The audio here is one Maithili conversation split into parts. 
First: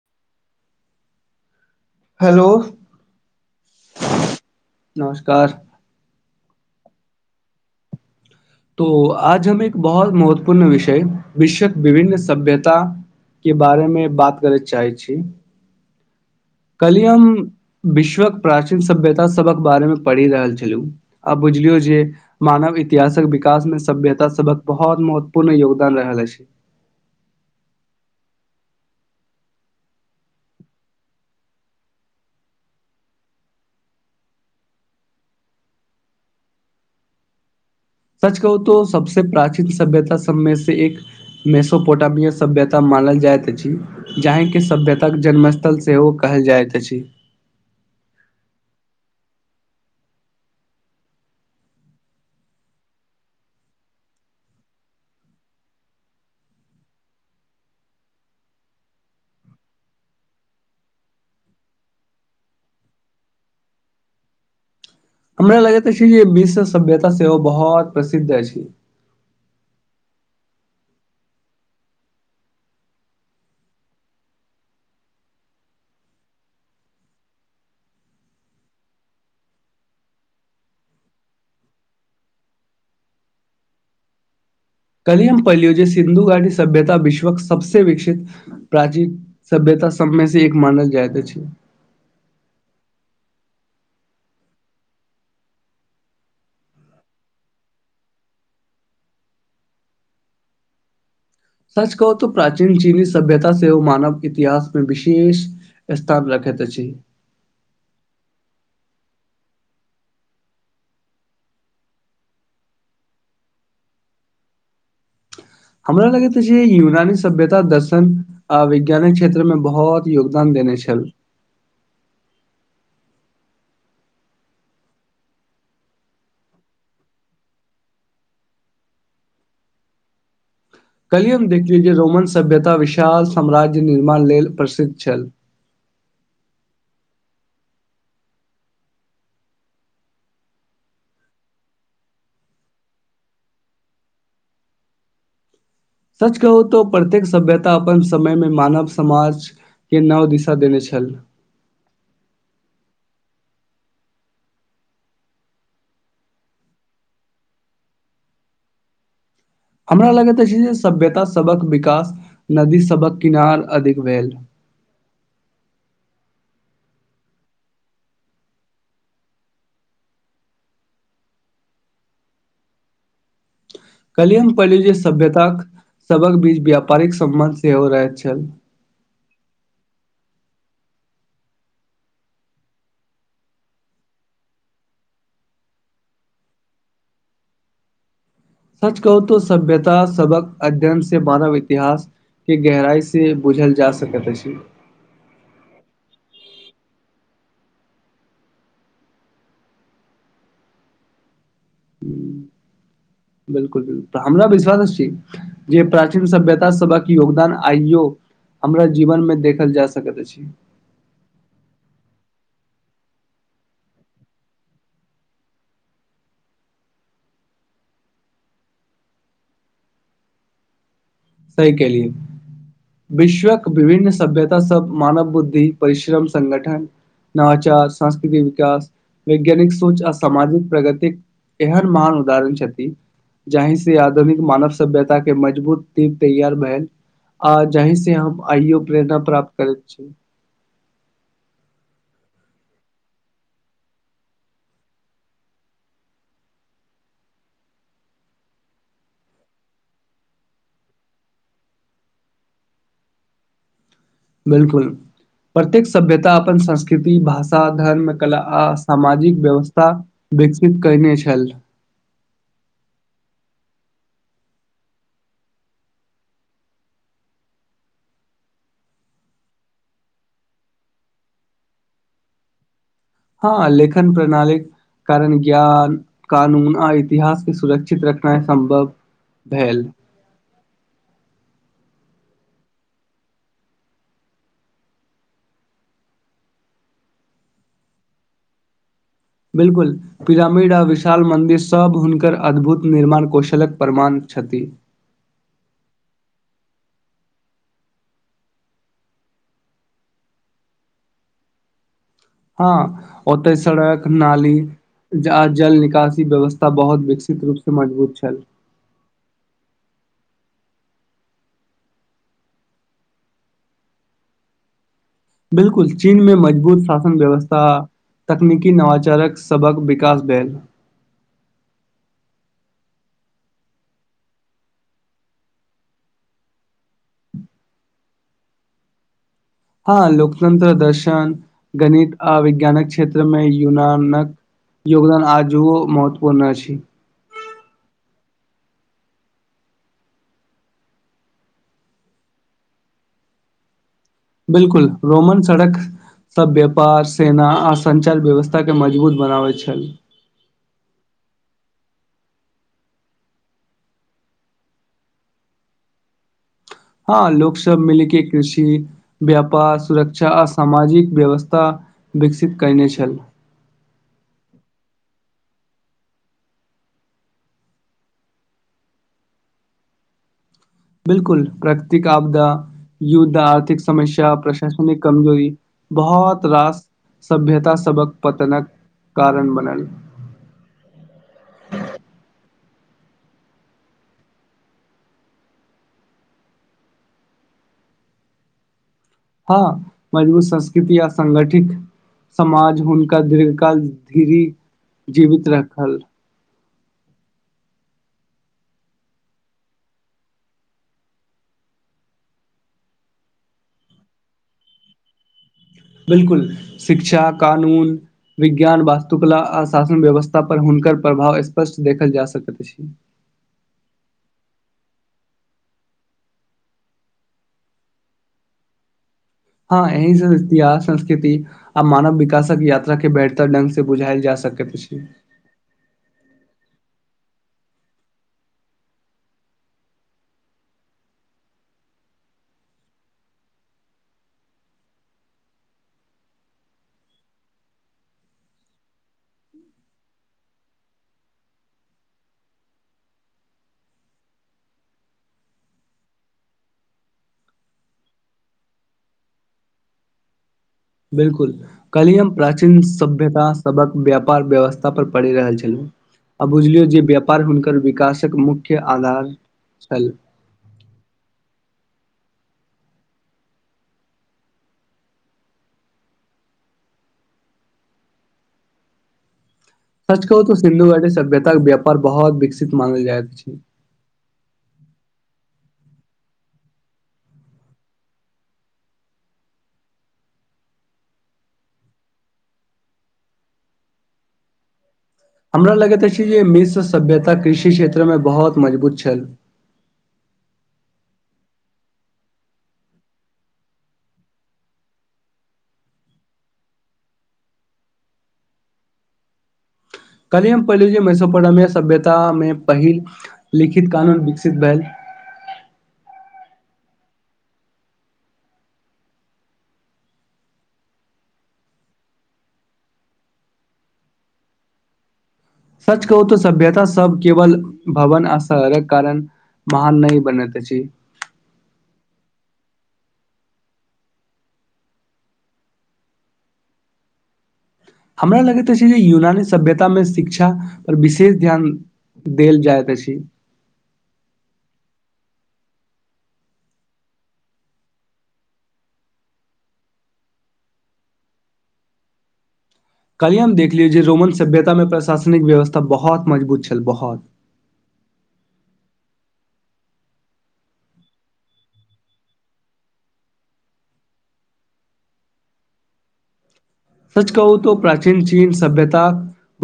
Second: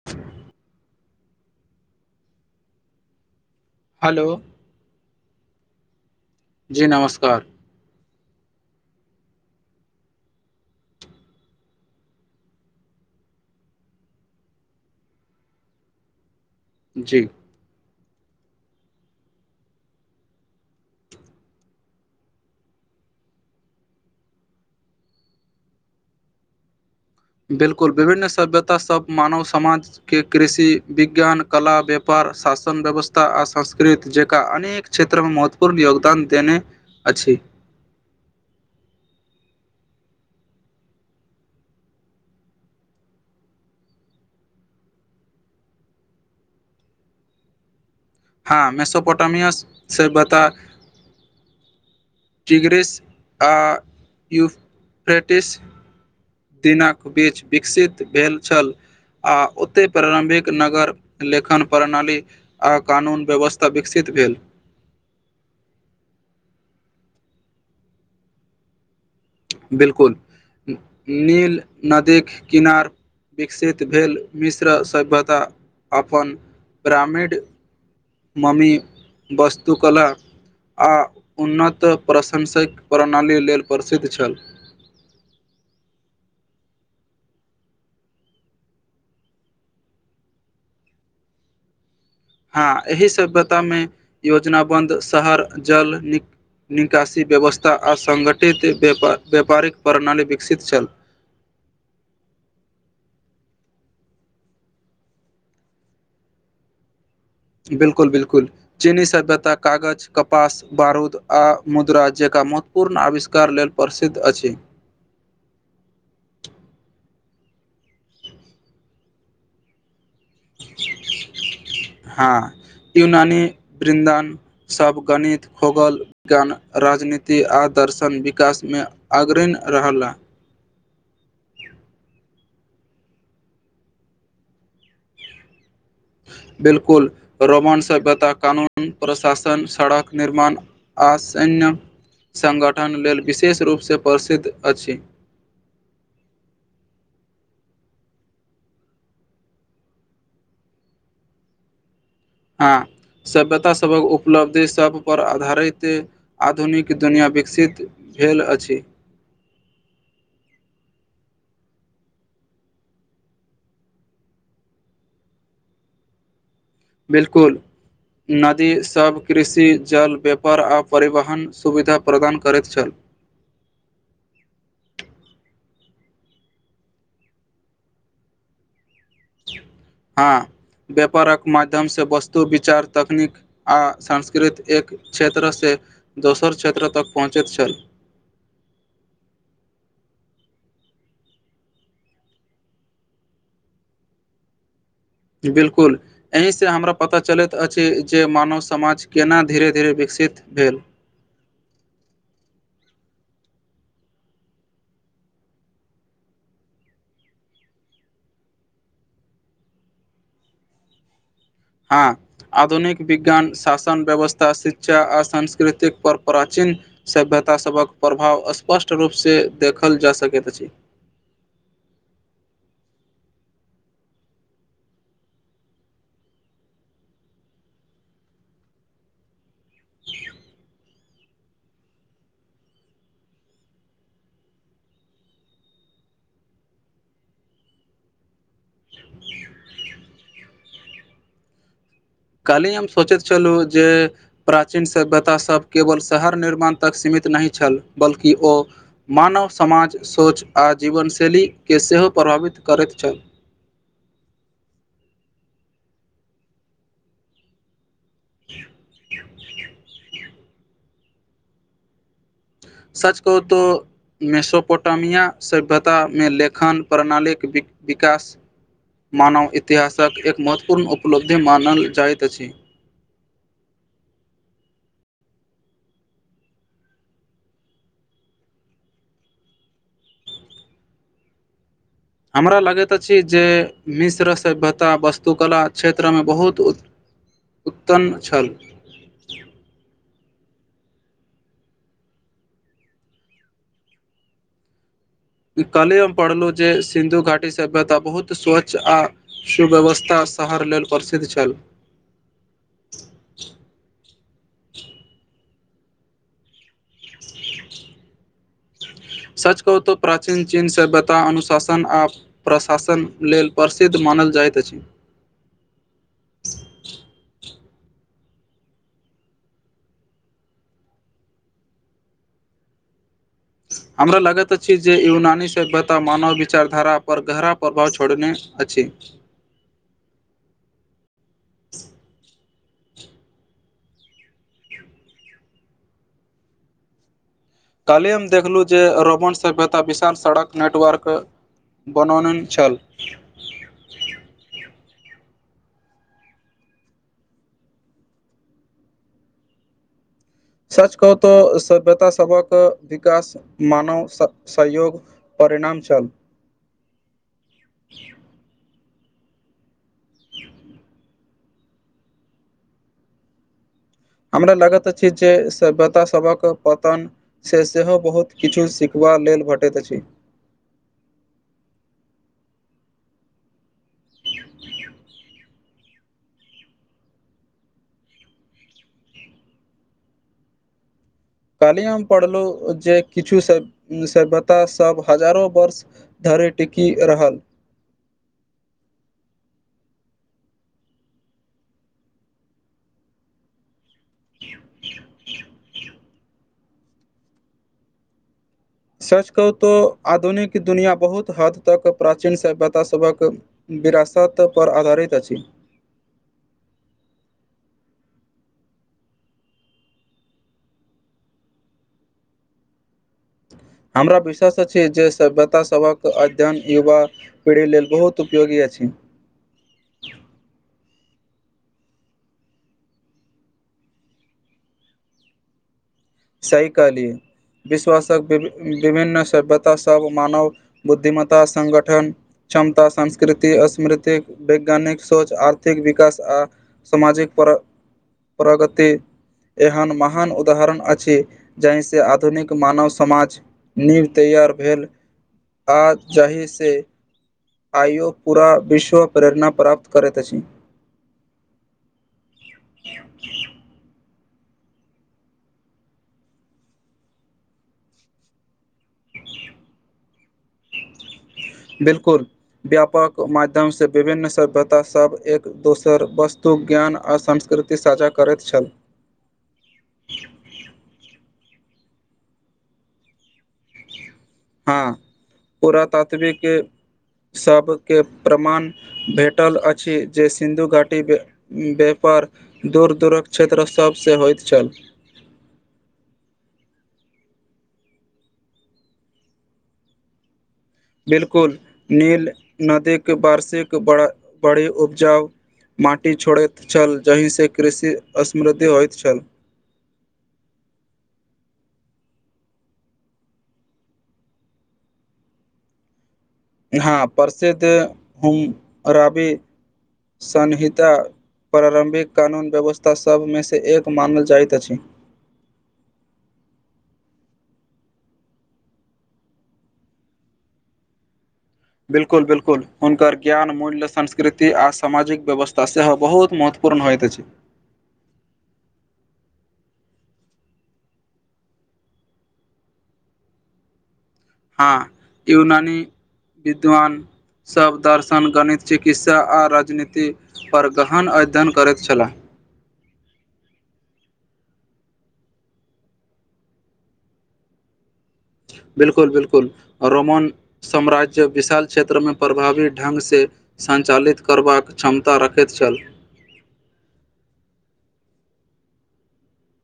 [unintelligible] हेलो हेलो नमस्कार जी नमस्कार तो आज हम एक बहुत महत्वपूर्ण विषय विश्वक विभिन्न सभ्यता के बारेमे बात करय चाहै छी जी कलियम विश्वक प्राचीन सभ्यता सभक बारे मे पढ़ि रहल छलहु आ बुझलियौ जे मानव इतिहासक विकास में सभ्यता सबक बहुत महत्वपूर्ण योगदान रहल अछि बिलकुल विभिन्न सभ्यता सब मानव समाज के कृषि विज्ञान कला व्यापार शासन व्यवस्था आ संस्कृति ज जेका अनेक क्षेत्रमे महत्वपूर्ण योगदान देने अछि सच कहू तो सबसँ प्राचीन सभ्यता सबमे से एक मेसोपोटामिय सभ्यता मानल जाइत अछि जाहिके सभ्यताक जन्मस्थल सेहो कहल जाइत अछि हँ मेसोपोटामियस से बता टिग्रस आ यूफ्रेटस दिनक बीच विकसित भेल छल आ ओते प्रारम्भिक नगर लेखन प्रणाली आ कानून व्यवस्था विकसित भेल हमरा लगैत छै जे विश्व सभ्यता सेहो बहुत प्रसिद्ध अछि बिलकुल नील नदीक किनार विकसित भेल मिश्र सभ्यता अपन ग्रामीण मम्मी वस्तु कला आ उन्नत प्रशंसक प्रणाली लेल प्रसिद्ध छल कलियम पलियज सिन्धु गाटी सभ्यता विश्वक सबस विकसित प्राचीन सभ्यता सबमे से एक मानल जाइत छै हँ एहि सभ्यतामे योजना बन्द शहर जल निक निकासी व्यवस्था आ सङ्गठित व्य व्यापारिक प्रणाली विकसित छल सच कहू त प्राचीन चीनी सभ्यता से मानव इतिहासमे विशेष स्थान रखैत अछि बिलकुल बिलकुल चीनी सभ्यता कागज कपास बारूद आ मुद्रा जक महत्वपर्ण आविष्कार लेल प्रसिद्ध अछि हमरा लगैत छै यूनानी सभ्यता दर्शन आ वैज्ञानिक क्षेत्र में बहुत योगदान देने छल हँ यनानी बृन्दन सब गणित खगोल विज्ञान राजनीति आ दर्शन विकासमे अग्रण रहल हएँ कल्हिए हम देखलौ जे रोमन सभ्यता विशाल साम्राज्य निर्माण लेल प्रसिद्ध छल बिल्कुल रोमान सभ्यता कानून प्रशासन सड़क निर्माण आ सैन्य संगठन लेल विशेष रूपसँ प्रसिद्ध अछि सच कहू तो प्रत्येक सभ्यता अपन समय मे मानव समाज के नाव दिशा देने छल हँ सभ्यतासभक उपलब्धि सभपर आधारित आधुनिक दुनिआँ विकसित भेल अछि हमरा लगैत छै जे सभ्यता सबक विकास नदी सबक किनार अधिक भेल बिल्कुल नदीसभ कृषि जल व्यापार आ परिवहन सुविधा प्रदान करैत छल कहलिये हम पहिले जे सभ्यतााक सबक बीच व्यापारिक सम्बन्ध सेहो रहैत छल हँ व्यापारक माध्यमसँ वस्तु विचार तकनीक आ संस्कृत एक क्षेत्रसँ दोसर क्षेत्र तक पहुँचैत छल सच कहू तो सभ्यता सबक अध्ययन से मानव इतिहास के गहराइसँ बूझल जा सकैत अछि बिलकुल एहिसँ हमरा पता चलैत अछि जे मानव समाज केना धीरे धीरे विकसित भेल ह बिलकुल बिलकुल हमरा विश्वास छी जे प्राचीन सभ्यता सभा क योगदान आइयो हमरा जीवन मे देखल जा सकैत अछि हँ आधुनिक विज्ञान शासन व्यवस्था शिक्षा आ सांस्कृतिक पर प्राचीन सभ्यतासभक प्रभाव स्पष्ट रूपसँ देखल जा सकैत अछि सह केलियए विश्वक विभिन्न सभ्यता सब मानव बुद्धि परिश्रम सगठन नवचार सांस्कृतिक विकास वैज्ञानिक सोच आ सामाजिक प्रगतिक एहन महान उदाहरण छथि जाहि से आधुनिक मानव सभ्यता के मजबूत तैयार भेलल आ जहीं से हम आइयो प्रेरणा प्राप्त करैत छी काली हम सोचैत छलु जे प्राचीन सभ्यतासभ केवल शहर निर्माण तक सीमित नहि छल बल्कि ओ मानव समाज सोच आ जीवनशैलीके सेहो प्रभावित करैत छथि बिल्कुल प्रत्येक सभ्यता अपन संस्कृति भाषा धर्म कला आ सामाजिक व्यवस्था विकसित कने छल सच कहूँ तो मेसोपोटामिया सभ्यतामे लेखन प्रणालीक वि विकास मानव इतिहासक एक महत्वपूर्ण उपलब्धि मानल जाइत अछि हँ लेखन प्रणाली कारण ज्ञान कानून आ इतिहासके सुरक्षित रखना ह सम्भव भेल हमरा लगैत अछि जे मिश्र सभ्यता वस्तुकला क्षेत्रमे बहुत उत्पन्न छल बिलकुल पिरामिड आ विशाल मन्दिर सभ हुनकर अद्भुत निर्माण कौशलक प्रमाण छथि ई कले हम पढ़लहु जे सिन्धु घाटी सभ्यता बहुत स्वच्छ आ सुव्यवस्था शहर लेल प्रसिद्ध छल हँ ओतऽ सड़क नाली ज जल निकासी व्यवस्था बहुत विकसित रूपसँ मजबूत छल सच कहू तो प्राचीन चिन्ह सँ सभयता अनुशासन आप प्रशासन लेल प्रसिद्ध मानल जाइत अछि बिल्कुल चीन मे मजबूत शासन व्यवस्था तकनीकी नवाचारक सभक विकास भेल हमरा लागैत अछि जे यूनानी सभ्यता मानव विचारधारा पर गहरा प्रभाव छोड़ने अछि हँ लोकतंत्र दर्शन गणित आ विज्ञानक क्षेत्रमे यूनानक योगदान आज महत्वपूर्ण अछि छै काल्हि हम देखलु जे रोमन सभ्यता विशाल सड़क नेटवर्क बनौन छल बिलकुल रोमन सड़क सब व्यापार सेना आ संचार व्यवस्था के मजबूत बनाबे छल सच कह तो सभ्यता सबक विकास मानव सहयोग परिणाम छल हँ लोक सब मिलके कृषि व्यापार सुरक्षा आ सामाजिक व्यवस्था विकसित करने छल हमरा लगैत अछि जे सभ्यतास सभक पतन से सेहो बहुत किछु सिखबा लेल भेटैत अछि बिलकुल प्राकृतिक आपदा युद्ध आर्थिक समस्य प्रशासनिक कमजोरी बहुत रास सभ्यता सबक पतनक कारण बनल कहलहि हम पढ़लहुँ जे किछु सभ सभ्यतासभ हजारो वर्ष धर टिकि रहल हँ मजबूत संस्कृति य सङ्गठित समाज हुनका दीर्घ काल धीरी जीवित राखल सर्च कहू तऽ आधुनिक दुनिआँ बहुत हद तक प्राचीन सभ्यतासभक विरासतपर आधारित अछि बिलकुल शिक्षा कानून विज्ञान वास्तुकला आ शासन व्यवस्था पर हुनकर प्रभाव स्पष्ट देखल जा सकैत अछि हमरा विश्वास अछि जे सभ्यता सभक अध्ययन युवा पीढ़ी लेल बहुत उपयोगी अछिन हँ एहिया संस्कृति आ मानव विकासक यात्रा के ब बेहतर ढंग से बुझायल जा सक सही कहलाए विश्वासक वि विभिन्न सभ्यता सब मानव बुद्धिमत्ता संगगठन क्षमता संस्कृति स्मृति वैज्ञानिक सोच आर्थिक विकास आ सामाजिक प्रगति एहन महान उदाहरण अछि छी जाहिसँ आधुनिक मानव समाज नीव तैयार भेल आ जा ही से आइयो पूरा विश्व प्रेरणा प्राप्त करैत अछि बिलकुल कलियम प्राचीन सभ्यता सक व्यापार व्यवस्था पर पड़ रहल छल आ बुझलियो जे व्यापार हुनकर विकासक मुख्य आधार छल बिलकुल व्यापक माध्यम से विभिन्न सभ्यता सभ एक दोसर वस्तु ज्ञान आ संस्कृति साझा करैत छल सच कहू तऽ सिन्धु गी सभ्यताक के व्यापार बहुत विकसित मानल जाइत छी हँ पुरातात्वविक सबके प्रमाण भेटल अछि जे सिन्धु घाटी व्यापार दूर दूरक क्षेत्र सभसँ होइत छल हमरा लगैत अछि जे मिश्र सभ्यता कृषि क्षेत्र मे बहुत मजबूत छल बिलकुल नील नदी के वार्षिकिक बड़ी उपजाउ माटि छोड़ैत छल जाहिसँ कृषि समृद्धि होइत छल कल्हि हम पहिले छी मैसपरमेया सभ्यतामे पहिल लिखित कानून विकसित भेल हाँ परसे दे हम रबी सन्हिता प्रारम्भिक कानून व्यवस्था सभ मे से एक मानल जाइत अछि सच कहू तऽ सभ्यता सब केवल भवन असहरक कारण महान नहि बनैते अछि बिलकुल बिल्कुल हुनकर ज्ञान मूल्य संस्कृति आ सामाजिक व्यवस्था सेहो बहुत महत्व पूर्ण होइत अछि हमरा लगैत छै जे यूनानी सभ्यतामे शिक्षा पर विशेष ध्यान देल जाएत अछि हँ यूनानी विद्वान सभ दर्शन गणित चिकित्सा आ राजनीतिपर गहन अध्ययन करैत छलाह कालहि हम देखलियै जे रोमन सभ्यता मे प्रशासनिक व्यवस्था बहौत मजबूत छल बहौत बिलकुल बिलकुल रोमन साम्राज्य विशाल क्षेत्रमे प्रभावी ढंग से सञ्चालित करबाक क्षमता रखैत छल। सच कहू त प्राचीन चीन सभ्यता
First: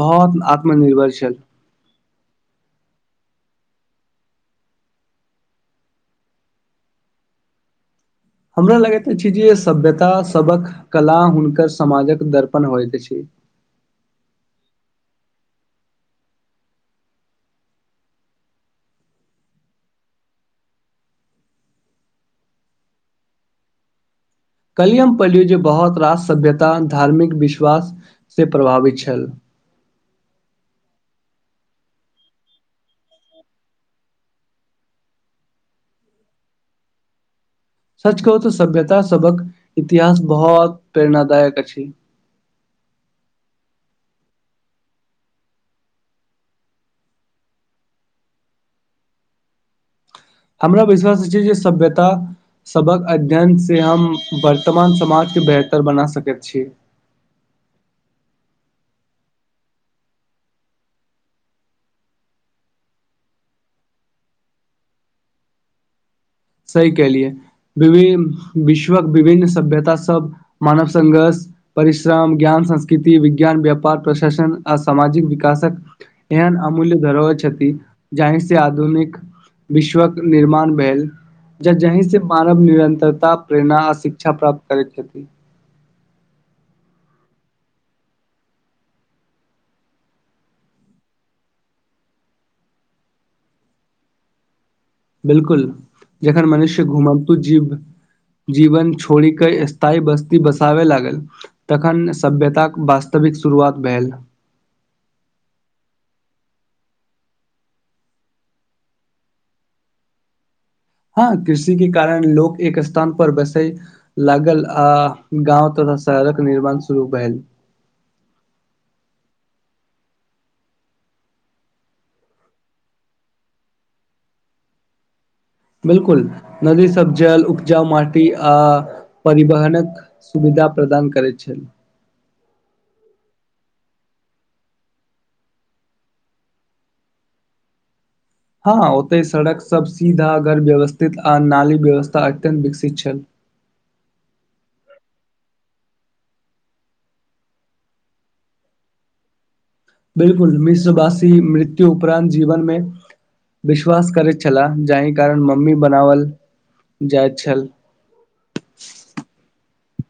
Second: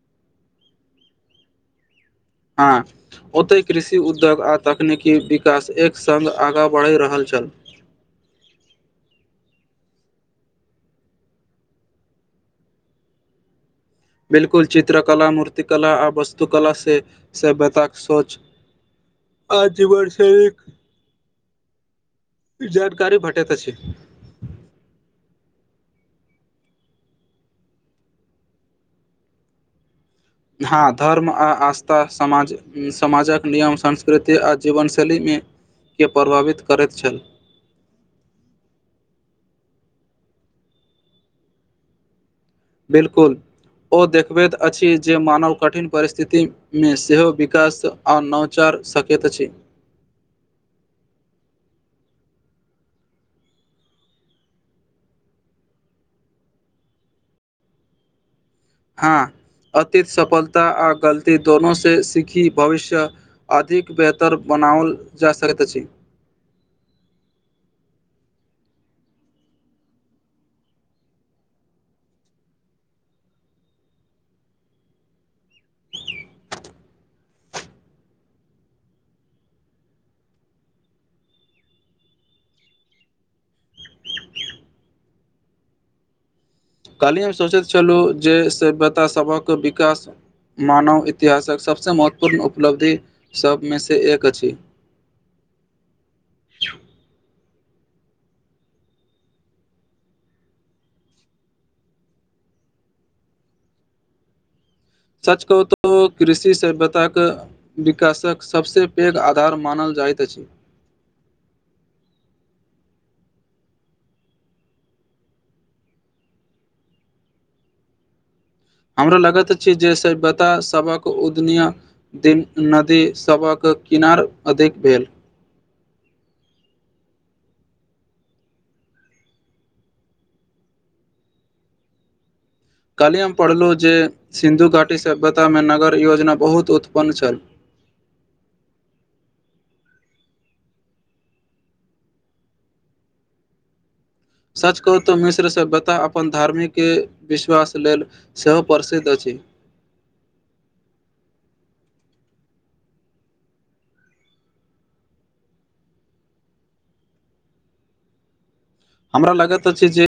बहुत आत्मनिर्भरशील हँ ओतहि कृषि उद्योग आ तकनीकी विकास एक संग आगाँ बढ़ि रहल छल। हमरा लगैत छै जे सभ्यता सबक कला हुनकर समाजक दर्पण होइत के छै बिलकुल चित्रकला मूर्ति कला आ वस्तु कला से सभ्यतााक सोच आज वर्षा एक जानकारी भटैत अछि काल्हि हम पढ़लियौ जे बहुत रास सभ्यता धार्मिक विश्वास से प्रभावित छल हाँ धर्म आ आस्था समाज समाजक नियम संस्कृति आ जीवन शैलीमे के प्रभावित करैत छल सच कह तऽ सभ्यता सबक इतिहास बहुत प्रेरणादायक अछि बिलकुल ओ देखबैत अछि जे मानव कठिन परिस्थिति मे सेहो विकास आ नवचार सकैत अछि हमरा विश्वास छै जे सभ्यता सभक अध्ययन से हम वर्तमान समाज के बेहतर बना सकै छी हाँ अतीत सफलता आ गलती दोनो से सीखी भविष्य अधिक बेहतर बनाओल जा सकैत अछि सही कलियए वि विश्वक विभिन्न सभ्यता सब मानव संघर्ष परिश्रम ज्ञान संस्कृति विज्ञान व्यापार प्रशासन आ सामाजिक विकासक एहन अमूल्य धरहति जाहि से आधुनिक विश्वक निर्माण भेल ज जीं से मानव निरंतरता प्रेरणा आ शिक्षा प्राप्त करै छथिति काल्हि हम सोचैत छलहुँ जे सभ्यतास सभक विकास मानव इतिहासक सभसँ महत्वपूर्ण उपलब्धि सभमे सँ एक अछि। बिल्कुल, एखन मनुष सेहो घूमैत जीव। जीवन छोड़ि कऽ स्थायी बस्ती बसाबऽ लागल। तखन सभ्यताक वास्तविक शुरुआत भेल। सच कहऽ तऽ कृषिसँ व्यतिरिक्त। विकासक सभसँ पैघ आधार मानल जाइत अछि। हँ, कृषिके कारण लोक एक स्थानपर बसल। लागल आ गाँव तथा शहरक निर्माण शुरू भेल। हमरा लगैत अछि जे सभ्यतासभक उदय भेल। दीन नदीसभक किनार अधिक भेल। बिल्कुल, नदीसभ जल, उपजाऊ माटी आ परिवहनक। सुविधा प्रदान करैत छै। काल्हि हम पढ़लहुँ जे सिन्धु घाटी सभ्यतामे नगर-योजना बहुत उन्नत छल। हँ, ओतऽ सड़कसभ सीधा आ व्यवस्थित, आ नाली व्यवस्था अत्यन्त विकसित छल। सच कहू तऽ मिश्र सेहो अपन धार्मिक विश्वास लेल। सेहो प्रसिद्ध अछि। बिल्कूल मिश्र भाषि मृत्यु उपरांत जीवन मे विश्वास करैत छल जाहि कारण मम्मी बनाओल जाइत छल। हमरा लगत अछि जे।